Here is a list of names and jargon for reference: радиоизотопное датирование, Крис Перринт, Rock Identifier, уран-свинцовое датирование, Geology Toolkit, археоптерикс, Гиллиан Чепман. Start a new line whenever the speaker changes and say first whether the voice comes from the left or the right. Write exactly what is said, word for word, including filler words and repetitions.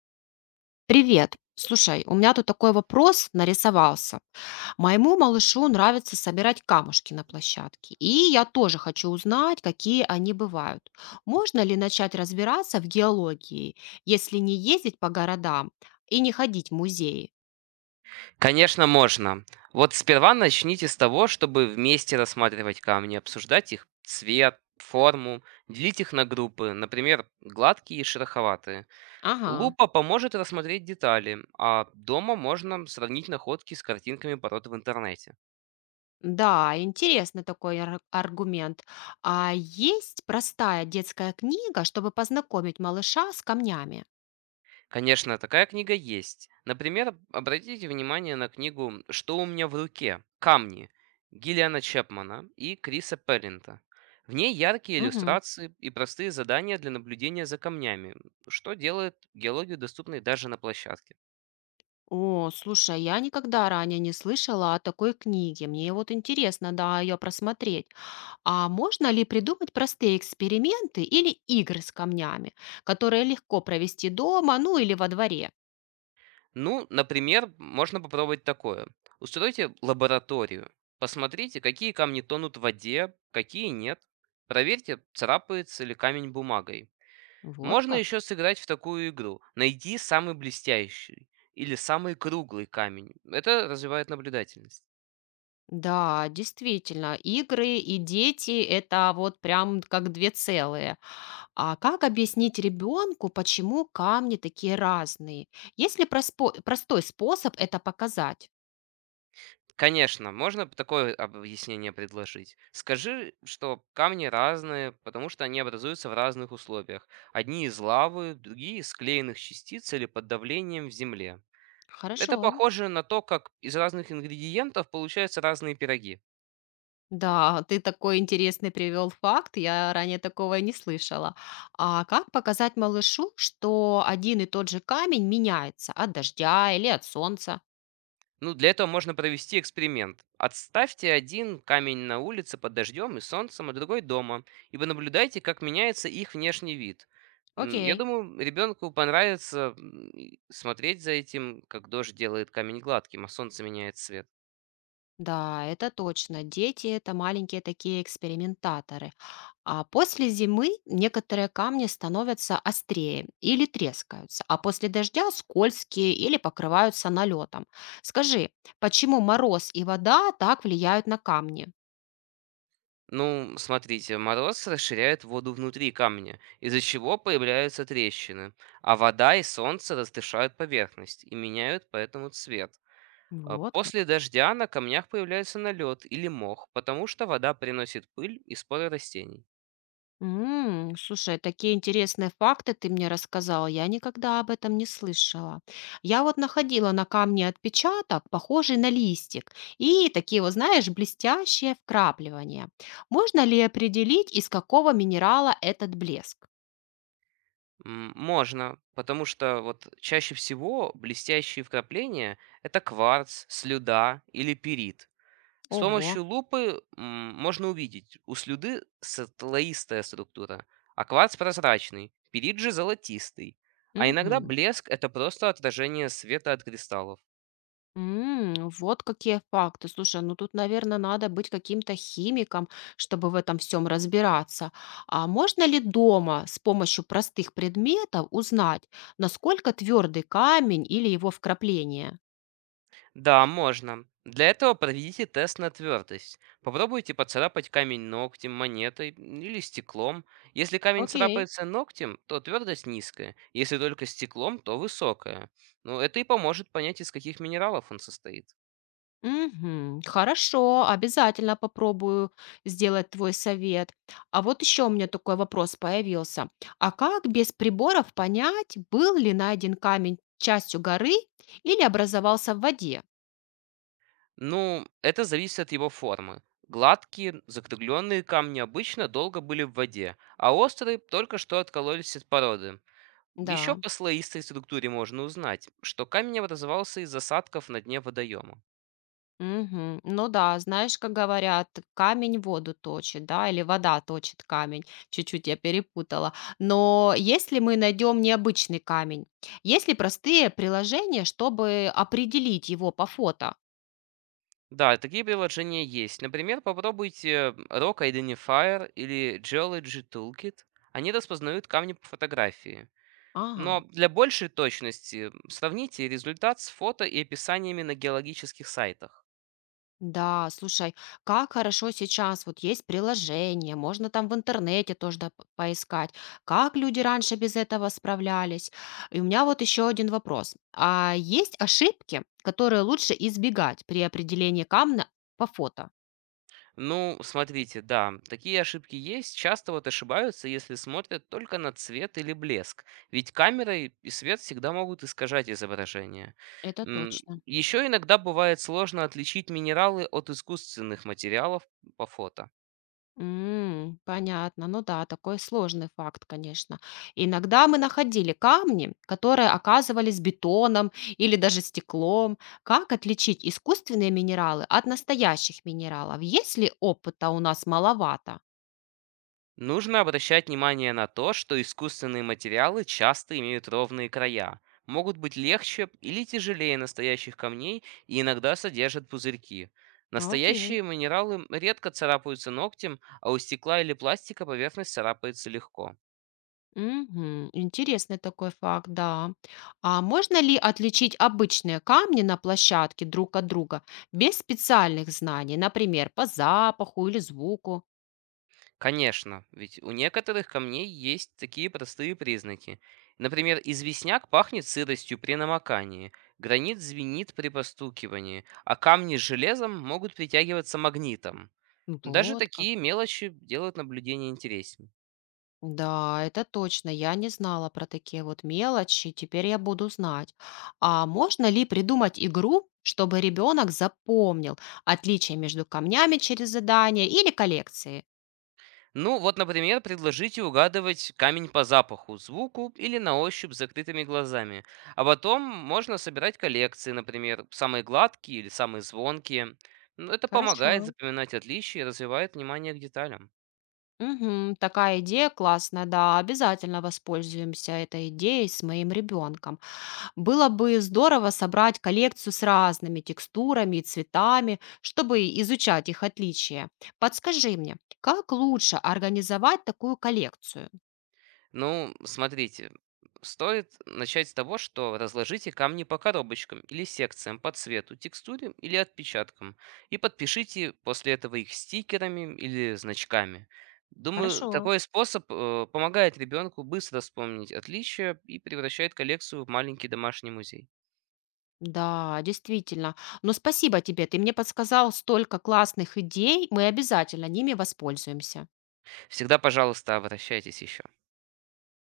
left: Привет. Слушай, у меня тут такой вопрос нарисовался. Моему малышу нравится собирать камушки на площадке, и я тоже хочу узнать, какие они бывают. Можно ли начать разбираться в геологии, если не ездить по городам и не ходить в музеи?
right: Конечно, можно. Вот сперва начните с того, чтобы вместе рассматривать камни, обсуждать их цвет, форму, делить их на группы, например, гладкие и шероховатые.
left: Ага.
right: Лупа поможет рассмотреть детали, а дома можно сравнить находки с картинками пород в интернете.
left: Да, интересный такой ар- аргумент. А есть простая детская книга, чтобы познакомить малыша с камнями?
right: Конечно, такая книга есть. Например, об- обратите внимание на книгу «Что у меня в руке?», «Камни» Гиллиана Чепмана и Криса Перринта. В ней яркие иллюстрации и простые задания для наблюдения за камнями, что делает геологию доступной даже на площадке.
left: О, слушай, а я никогда ранее не слышала о такой книге. Мне вот интересно, да, ее просмотреть. А можно ли придумать простые эксперименты или игры с камнями, которые легко провести дома, ну или во дворе?
right: Ну, например, можно попробовать такое. Устройте лабораторию. Посмотрите, какие камни тонут в воде, какие нет. Проверьте, царапается ли камень бумагой.
left: Вот
right: Можно
left: как.
right: еще сыграть в такую игру. Найди самый блестящий или самый круглый камень. Это развивает наблюдательность.
left: Да, действительно, игры и дети — это вот прям как две целые. А как объяснить ребенку, почему камни такие разные? Есть ли проспо- простой способ это показать?
right: Конечно, можно п- такое объяснение предложить. Скажи, что камни разные, потому что они образуются в разных условиях. Одни из лавы, другие из склеенных частиц или под давлением в земле.
left: Хорошо.
right: Это похоже на то, как из разных ингредиентов получаются разные пироги.
left: Да, ты такой интересный привел факт, я ранее такого не слышала. А как показать малышу, что один и тот же камень меняется от дождя или от солнца?
right: Ну, для этого можно провести эксперимент. Отставьте один камень на улице под дождем и солнцем, а другой дома, и вы наблюдайте, как меняется их внешний вид. М, Я
left: Окей.
right: думаю, ребенку понравится м, и смотреть за этим, как дождь делает камень гладким, а солнце меняет цвет.
left: Да, это точно. Дети — это маленькие такие экспериментаторы. А после зимы некоторые камни становятся острее или трескаются, а после дождя скользкие или покрываются налетом. Скажи, почему мороз и вода так влияют на камни?
right: Ну, смотрите, мороз расширяет воду внутри камня, из-за чего появляются трещины, а вода и солнце растышают поверхность и меняют поэтому цвет. А
left: Вот
right: после
left: как.
right: дождя на камнях появляется налет или мох, потому что вода приносит пыль и споры растений.
left: М, Слушай, такие интересные факты ты мне рассказала. Я никогда об этом не слышала. Я вот находила на камне отпечаток, похожий на листик, и такие вот, знаешь, блестящие вкрапливания. Можно ли определить, из какого минерала этот блеск?
right: М, Можно, потому что вот чаще всего блестящие вкрапления — это кварц, слюда или перит. С
left: Ого.
right: помощью лупы м, можно увидеть, у слюды слоистая структура, а кварц прозрачный, перит же золотистый. А иногда
left: Мгм.
right: блеск — это просто отражение света от кристаллов.
left: М, вот какие факты. Слушай, ну тут, наверное, надо быть каким-то химиком, чтобы в этом всем разбираться. А можно ли дома с помощью простых предметов узнать, насколько твердый камень или его вкрапление?
right: Да, можно. Для этого проведите тест на твердость. Попробуйте поцарапать камень ногтем, монетой или стеклом. Если камень
left: Окей.
right: царапается ногтем, то твердость низкая. Если только стеклом, то высокая. Ну, это и поможет понять, из каких минералов он состоит.
left: Мгм. Хорошо, обязательно попробую сделать твой совет. А вот еще у меня такой вопрос появился. А как без приборов понять, был ли найден камень частью горы или образовался в воде?
right: Ну, это зависит от его формы. Гладкие, закругленные камни обычно долго были в воде, а острые только что откололись от породы. Еще
left: Да.
right: по слоистой структуре можно узнать, что камень образовался из осадков на дне водоема.
left: Мгм. Ну да, знаешь, как говорят, камень воду точит, да, или вода точит камень. Чуть-чуть я перепутала. Но если мы найдем необычный камень, есть ли простые приложения, чтобы определить его по фото?
right: Да, такие приложения есть. Например, попробуйте Rock Identifier или Geology Toolkit. Они распознают камни по фотографии. Но
left: Ага.
right: для большей точности м, сравните результат с фото и описаниями на геологических сайтах.
left: Да, слушай, как хорошо сейчас, вот есть приложение, можно там в интернете тоже да, п- поискать, как люди раньше без этого справлялись. И у меня вот еще один вопрос. А есть ошибки, которые лучше избегать при определении камня по фото?
right: Ну, смотрите, да, такие ошибки есть. Часто вот ошибаются, если смотрят только на цвет или блеск. Ведь камера и и свет всегда могут искажать изображение.
left: Это точно.
right: Еще иногда бывает сложно отличить минералы от искусственных материалов по фото.
left: М, понятно. Ну да, такой сложный факт, конечно. Иногда мы находили камни, которые оказывались бетоном или даже стеклом. Как отличить искусственные минералы от настоящих минералов, если опыта у нас маловато?
right: Нужно обращать внимание на то, что искусственные материалы часто имеют ровные края, могут быть легче или тяжелее настоящих камней и иногда содержат пузырьки.
left: Окей.
right: Настоящие минералы редко царапаются ногтем, а у стекла или пластика поверхность царапается легко.
left: Мгм. Интересный такой факт, да. А можно ли отличить обычные камни на площадке друг от друга без специальных знаний, например, по запаху или звуку?
right: Конечно, ведь у некоторых камней есть такие простые признаки. Например, известняк пахнет сыростью при намокании, гранит звенит при постукивании, а камни с железом могут притягиваться магнитом. Даже
left: Вот.
right: такие мелочи делают наблюдение интереснее.
left: Да, это точно. Я не знала про такие вот мелочи. Теперь я буду знать. А можно ли придумать игру, чтобы ребенок запомнил отличие между камнями через задание или коллекции?
right: Ну, вот, например, предложите угадывать камень по запаху, звуку или на ощупь с закрытыми глазами. А потом можно собирать коллекции, например, самые гладкие или самые звонкие. Ну, это
left: Хорошо.
right: помогает запоминать отличия и развивает внимание к деталям.
left: Мгм, такая идея классная, да, обязательно воспользуемся этой идеей с моим ребенком. Было бы здорово собрать коллекцию с разными текстурами и цветами, чтобы изучать их отличия. Подскажи мне, как лучше организовать такую коллекцию?
right: Ну, смотрите, стоит начать с того, что разложите камни по коробочкам или секциям по цвету, текстуре или отпечаткам и подпишите после этого их стикерами или значками. Думаю,
left: Хорошо.
right: такой способ э, помогает ребенку быстро вспомнить отличия и превращает коллекцию в маленький домашний музей.
left: Да, действительно. Но спасибо тебе, ты мне подсказал столько классных идей, мы обязательно ними воспользуемся.
right: Всегда, пожалуйста, обращайтесь еще.